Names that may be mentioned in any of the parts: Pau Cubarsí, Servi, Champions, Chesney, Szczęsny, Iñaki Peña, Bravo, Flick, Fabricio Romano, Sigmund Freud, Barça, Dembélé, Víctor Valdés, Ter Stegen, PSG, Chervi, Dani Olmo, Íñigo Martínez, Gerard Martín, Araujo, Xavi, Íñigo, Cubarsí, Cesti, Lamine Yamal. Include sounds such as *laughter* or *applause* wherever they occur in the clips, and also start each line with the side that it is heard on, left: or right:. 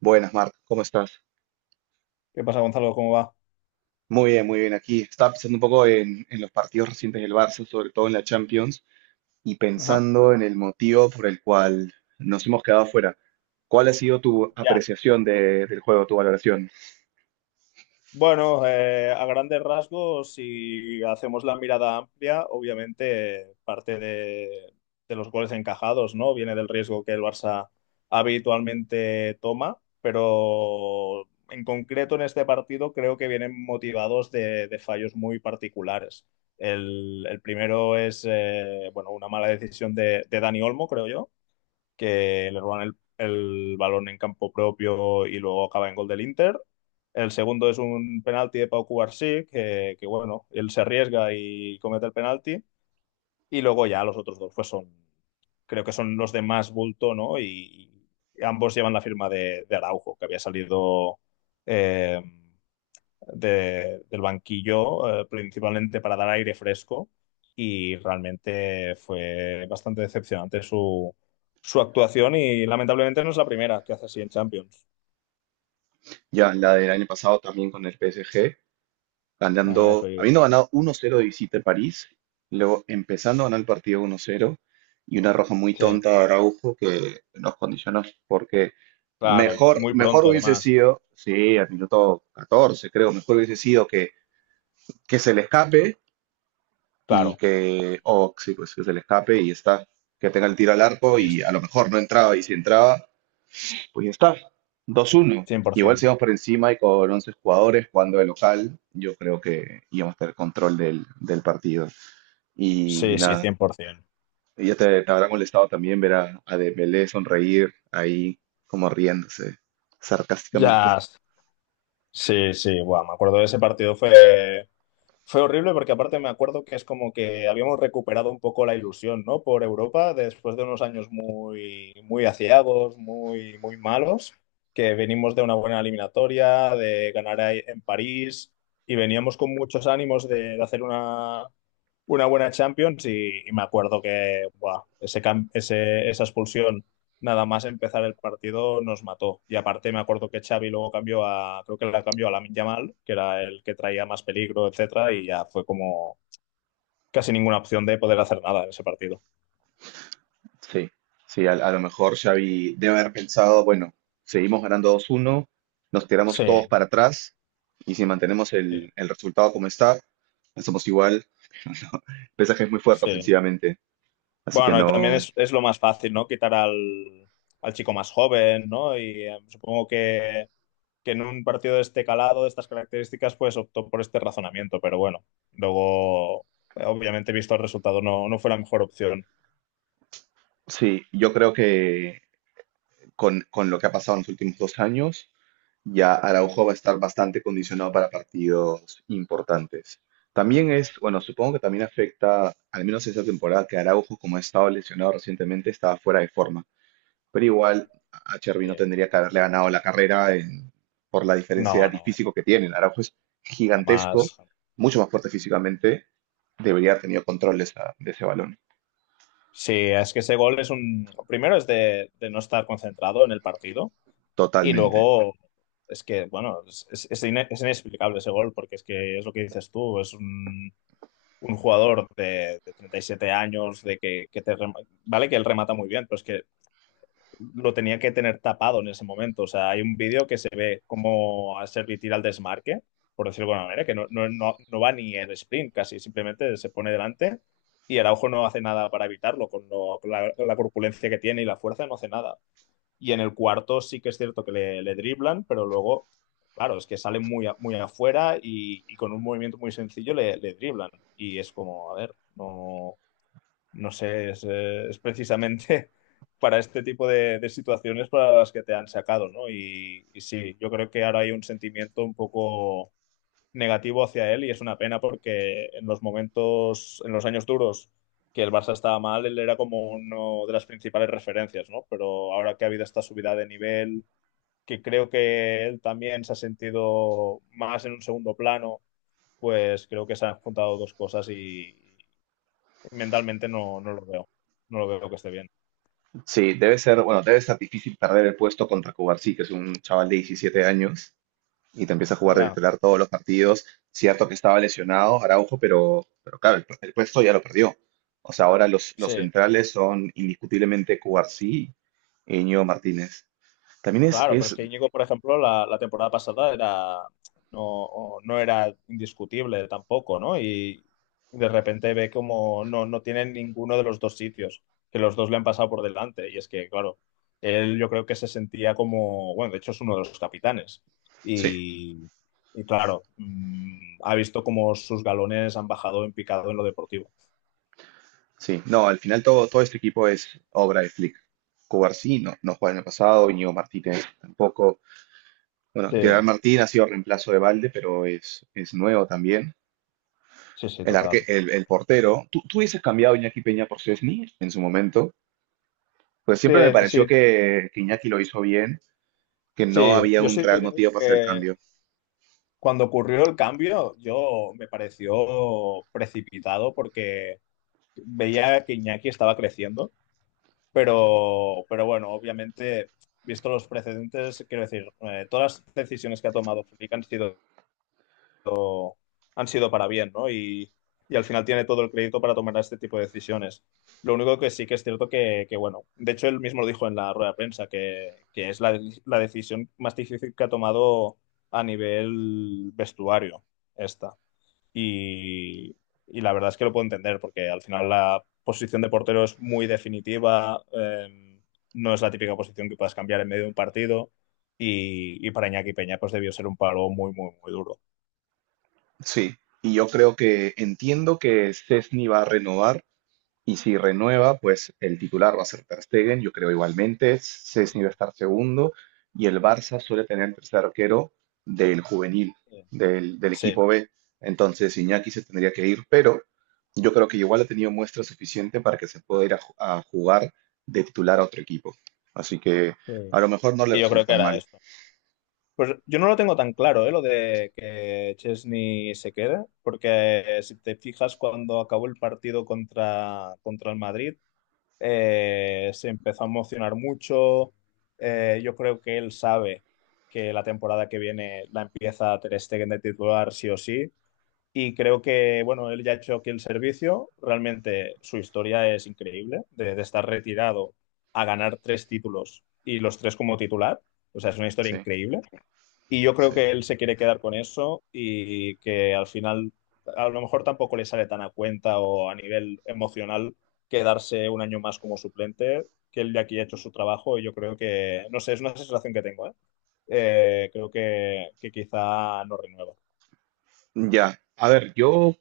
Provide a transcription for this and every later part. right: Buenas, Marta, ¿cómo estás?
left: ¿Qué pasa, Gonzalo? ¿Cómo va?
right: Muy bien aquí. Estaba pensando un poco en los partidos recientes del Barça, sobre todo en la Champions, y
left: Ajá.
right: pensando en el motivo por el cual nos hemos quedado fuera. ¿Cuál ha sido tu
left: Ya.
right: apreciación del juego, tu valoración?
left: Bueno, a grandes rasgos, si hacemos la mirada amplia, obviamente parte de los goles encajados, ¿no? Viene del riesgo que el Barça habitualmente toma, pero en concreto en este partido creo que vienen motivados de fallos muy particulares. El primero es, bueno, una mala decisión de Dani Olmo, creo yo que le roban el balón en campo propio y luego acaba en gol del Inter. El segundo es un penalti de Pau Cubarsí, que bueno, él se arriesga y comete el penalti. Y luego ya los otros dos, creo que son los de más bulto, ¿no? Y ambos llevan la firma de Araujo, que había salido. eh, del banquillo, principalmente para dar aire fresco, y realmente fue bastante decepcionante su actuación y lamentablemente no es la primera que hace así en Champions.
right: Ya, la del año pasado también con el PSG,
left: A eso
right: ganando,
left: iba.
right: habiendo ganado 1-0 de visita en París, luego empezando a ganar el partido 1-0 y una roja muy
left: Sí,
right: tonta de Araujo que nos condicionó porque
left: claro, y
right: mejor,
left: muy
right: mejor
left: pronto
right: hubiese
left: además,
right: sido, sí, al minuto 14 creo, mejor hubiese sido que se le escape y
left: claro,
right: que, o sí, pues que se le escape y está, que tenga el tiro al arco
left: sí,
right: y a lo
left: sí,
right: mejor no entraba y si entraba pues ya está, 2-1. Igual
left: 100%.
right: si vamos por encima y con 11 jugadores jugando de local, yo creo que íbamos a tener control del partido. Y
left: Sí, sí,
right: nada,
left: 100%.
right: y ya te habrá molestado también ver a Dembélé sonreír ahí como riéndose sarcásticamente.
left: Ya, sí, sí, buah, me acuerdo de ese partido, fue. Fue horrible porque aparte me acuerdo que es como que habíamos recuperado un poco la ilusión, ¿no? Por Europa después de unos años muy, muy aciagos, muy, muy malos, que venimos de una buena eliminatoria, de ganar ahí en París y veníamos con muchos ánimos de hacer una buena Champions y me acuerdo que, buah, esa expulsión nada más empezar el partido nos mató. Y aparte me acuerdo que Xavi luego cambió a, creo que la cambió a Lamine Yamal, que era el que traía más peligro, etcétera, y ya fue como casi ninguna opción de poder hacer nada en ese partido.
right: Sí, sí, a lo mejor Xavi debe haber pensado, bueno, seguimos ganando 2-1, nos tiramos todos
left: Sí,
right: para atrás y si mantenemos
left: sí,
right: el resultado como está, somos igual. PSG es muy fuerte
left: sí.
right: ofensivamente, así que
left: Bueno, y también
right: no.
left: es lo más fácil, ¿no? Quitar al chico más joven, ¿no? Y supongo que en un partido de este calado, de estas características, pues optó por este razonamiento, pero bueno, luego, obviamente, visto el resultado, no, no fue la mejor opción.
right: Sí, yo creo que con lo que ha pasado en los últimos dos años, ya Araujo va a estar bastante condicionado para partidos importantes. También es, bueno, supongo que también afecta, al menos esta temporada, que Araujo, como ha estado lesionado recientemente, estaba fuera de forma. Pero igual a Chervi no
left: Eh,
right: tendría que haberle ganado la carrera por la diferencia de
left: no,
right: edad y
left: no,
right: físico que tienen. Araujo es gigantesco,
left: jamás.
right: mucho más fuerte físicamente, debería haber tenido control de de ese balón,
left: Sí, es que ese gol es un. Primero es de no estar concentrado en el partido y
right: totalmente.
left: luego es que, bueno, es inexplicable ese gol porque es que es lo que dices tú, es un jugador de 37 años, que te... rema-. Vale que él remata muy bien, pero es que lo tenía que tener tapado en ese momento. O sea, hay un vídeo que se ve como a Servi tira al desmarque, por decirlo de alguna manera, que no, no, no, no va ni el sprint casi, simplemente se pone delante y Araujo no hace nada para evitarlo, con, con la corpulencia que tiene y la fuerza no hace nada. Y en el cuarto sí que es cierto que le driblan, pero luego, claro, es que sale muy, muy afuera y con un movimiento muy sencillo le driblan. Y es como, a ver, no sé, es precisamente *laughs* para este tipo de situaciones para las que te han sacado, ¿no? Y sí, yo creo que ahora hay un sentimiento un poco negativo hacia él y es una pena porque en los momentos, en los años duros que el Barça estaba mal, él era como uno de las principales referencias, ¿no? Pero ahora que ha habido esta subida de nivel, que creo que él también se ha sentido más en un segundo plano, pues creo que se han juntado dos cosas y mentalmente no, no lo veo. No lo veo que esté bien.
right: Sí, debe ser, bueno, debe estar difícil perder el puesto contra Cubarsí, que es un chaval de 17 años y te empieza a jugar de
left: Ya,
right: titular todos los partidos. Cierto que estaba lesionado Araujo, pero claro, el puesto ya lo perdió. O sea, ahora los
left: sí,
right: centrales son indiscutiblemente Cubarsí y Íñigo Martínez. También es,
left: claro, pero es
right: es,
left: que Íñigo, por ejemplo, la temporada pasada era no, no era indiscutible tampoco, ¿no? Y de repente ve como no, no tiene ninguno de los dos sitios, que los dos le han pasado por delante. Y es que, claro, él yo creo que se sentía como, bueno, de hecho es uno de los capitanes.
right: sí,
left: Y, y claro, mm, ha visto como sus galones han bajado en picado en lo deportivo.
right: sí, no, al final todo este equipo es obra de Flick. Cubarsí no juega en el pasado, Íñigo Martínez tampoco. Bueno,
left: Sí,
right: Gerard Martín ha sido reemplazo de Valde, pero es nuevo también.
left: sí, sí, total.
right: El portero. ¿Tú hubieses cambiado a Iñaki Peña por Szczęsny en su momento? Pues siempre me
left: Te-
right: pareció
left: si.
right: que Iñaki lo hizo bien, que no
left: Sí,
right: había
left: yo
right: un
left: sí te
right: real
left: tengo
right: motivo para hacer el
left: que...
right: cambio.
left: Cuando ocurrió el cambio, yo me pareció precipitado porque veía que Iñaki estaba creciendo, pero bueno, obviamente, visto los precedentes, quiero decir, todas las decisiones que ha tomado Flick han sido para bien, ¿no? Y al final tiene todo el crédito para tomar este tipo de decisiones. Lo único que sí que es cierto que, bueno, de hecho él mismo lo dijo en la rueda de prensa, que es la decisión más difícil que ha tomado a nivel vestuario esta. Y, y la verdad es que lo puedo entender, porque al final la posición de portero es muy definitiva, no es la típica posición que puedas cambiar en medio de un partido, y para Iñaki Peña pues debió ser un palo muy, muy, muy duro.
right: Sí, y yo creo que entiendo que Szczęsny va a renovar. Y si renueva, pues el titular va a ser Ter Stegen, yo creo igualmente. Szczęsny va a estar segundo y el Barça suele tener el tercer arquero del juvenil, del
left: Sí,
right: equipo B. Entonces Iñaki se tendría que ir, pero yo creo que igual ha tenido muestra suficiente para que se pueda ir a, a jugar de titular a otro equipo. Así que a
left: sí.
right: lo mejor no le
left: Y yo
right: resulta
left: creo que
right: tan
left: era
right: mal.
left: eso. Pues yo no lo tengo tan claro, ¿eh? Lo de que Chesney se quede, porque si te fijas, cuando acabó el partido contra el Madrid, se empezó a emocionar mucho. Yo creo que él sabe que la temporada que viene la empieza Ter Stegen de titular sí o sí. Y creo que, bueno, él ya ha hecho aquí el servicio. Realmente su historia es increíble, de estar retirado a ganar tres títulos y los tres como titular. O sea, es una historia
right: Sí,
left: increíble. Y yo creo
right: sí.
left: que él se quiere quedar con eso y que al final, a lo mejor tampoco le sale tan a cuenta o a nivel emocional quedarse un año más como suplente, que él ya aquí ha hecho su trabajo y yo creo que, no sé, es una sensación que tengo, ¿eh? Creo que quizá no renueva.
right: Ya, a ver, yo.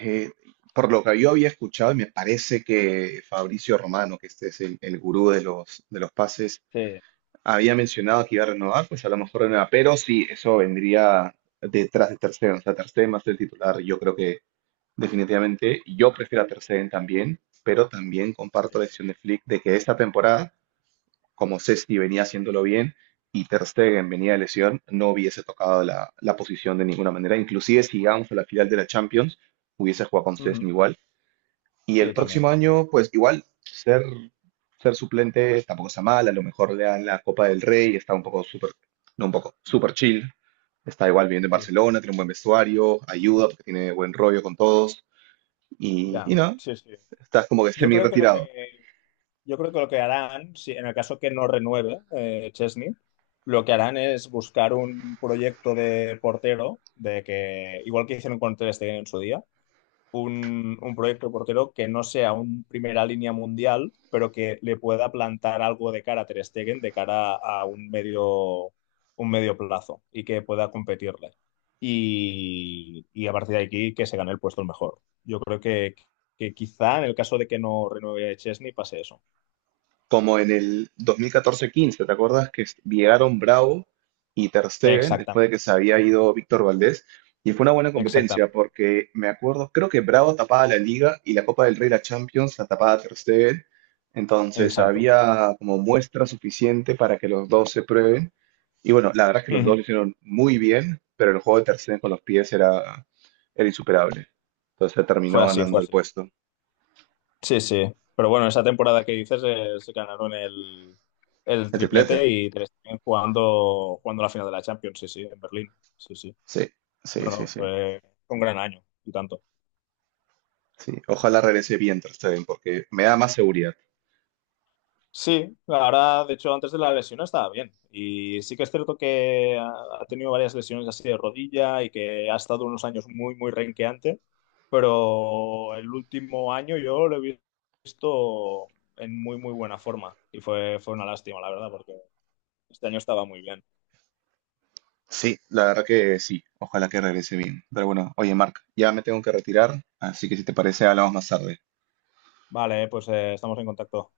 right: Eh, por lo que yo había escuchado, y me parece que Fabricio Romano, que este es el gurú de de los pases,
left: Sí,
right: había mencionado que iba a renovar, pues a lo mejor renueva, pero sí, eso vendría detrás de Ter Stegen, o sea, Ter Stegen va a ser el titular, yo creo que definitivamente, yo prefiero a Ter Stegen también, pero también
left: sí.
right: comparto la decisión de Flick de que esta temporada, como Cesti venía haciéndolo bien, y Ter Stegen venía de lesión, no hubiese tocado la posición de ninguna manera, inclusive si llegamos a la final de la Champions, hubiese jugado con Cesti
left: Ujú.
right: igual, y el
left: Sí,
right: próximo
left: también.
right: año, pues igual, ser suplente tampoco está mal. A lo mejor le dan la Copa del Rey, está un poco súper, no un poco, súper chill. Está igual viviendo en
left: Sí, sí.
right: Barcelona, tiene un buen vestuario, ayuda porque tiene buen rollo con todos. Y
left: Ya,
right: no,
left: sí, sí.
right: estás como que
left: Yo
right: semi
left: creo que lo que,
right: retirado.
left: yo creo que lo que harán, si en el caso que no renueve Chesney, lo que harán es buscar un proyecto de portero, de que, igual que hicieron con Ter Stegen en su día, un proyecto de portero que no sea un primera línea mundial, pero que le pueda plantar algo de cara a Ter Stegen, de cara a un medio plazo y que pueda competirle. Y a partir de aquí que se gane el puesto el mejor. Yo creo que quizá en el caso de que no renueve Chesney pase eso.
right: Como en el 2014-15, ¿te acuerdas que llegaron Bravo y Ter Stegen después de
left: Exactamente,
right: que se había ido Víctor Valdés? Y fue una buena competencia
left: exactamente,
right: porque me acuerdo, creo que Bravo tapaba la Liga y la Copa del Rey, la Champions, la tapaba Ter Stegen. Entonces
left: exacto. *laughs*
right: había como muestra suficiente para que los dos se prueben. Y bueno, la verdad es que los dos
left: Ujú.
right: lo hicieron muy bien, pero el juego de Ter Stegen con los pies era insuperable. Entonces
left: Fue
right: terminó
left: así, fue
right: ganando el
left: así.
right: puesto.
left: Sí, sí. Pero bueno, esa temporada que dices se ganaron el
right: El triplete.
left: triplete y Ter Stegen jugando, jugando la final de la Champions, sí, sí, en Berlín. Sí, sí.
right: Sí, sí,
left: No,
right: sí,
left: no,
right: sí.
left: fue un gran año y tanto.
right: Sí, ojalá regrese bien Ter Stegen, porque me da más seguridad.
left: Sí, ahora, de hecho, antes de la lesión estaba bien. Y sí que es cierto que ha ha tenido varias lesiones así de rodilla y que ha estado unos años muy, muy renqueante. Pero el último año yo lo he visto en muy, muy buena forma. Y fue, fue una lástima, la verdad, porque este año estaba muy bien.
right: Sí, la verdad que sí, ojalá que regrese bien. Pero bueno, oye, Marc, ya me tengo que retirar, así que si te parece, hablamos más tarde.
left: Vale, pues estamos en contacto.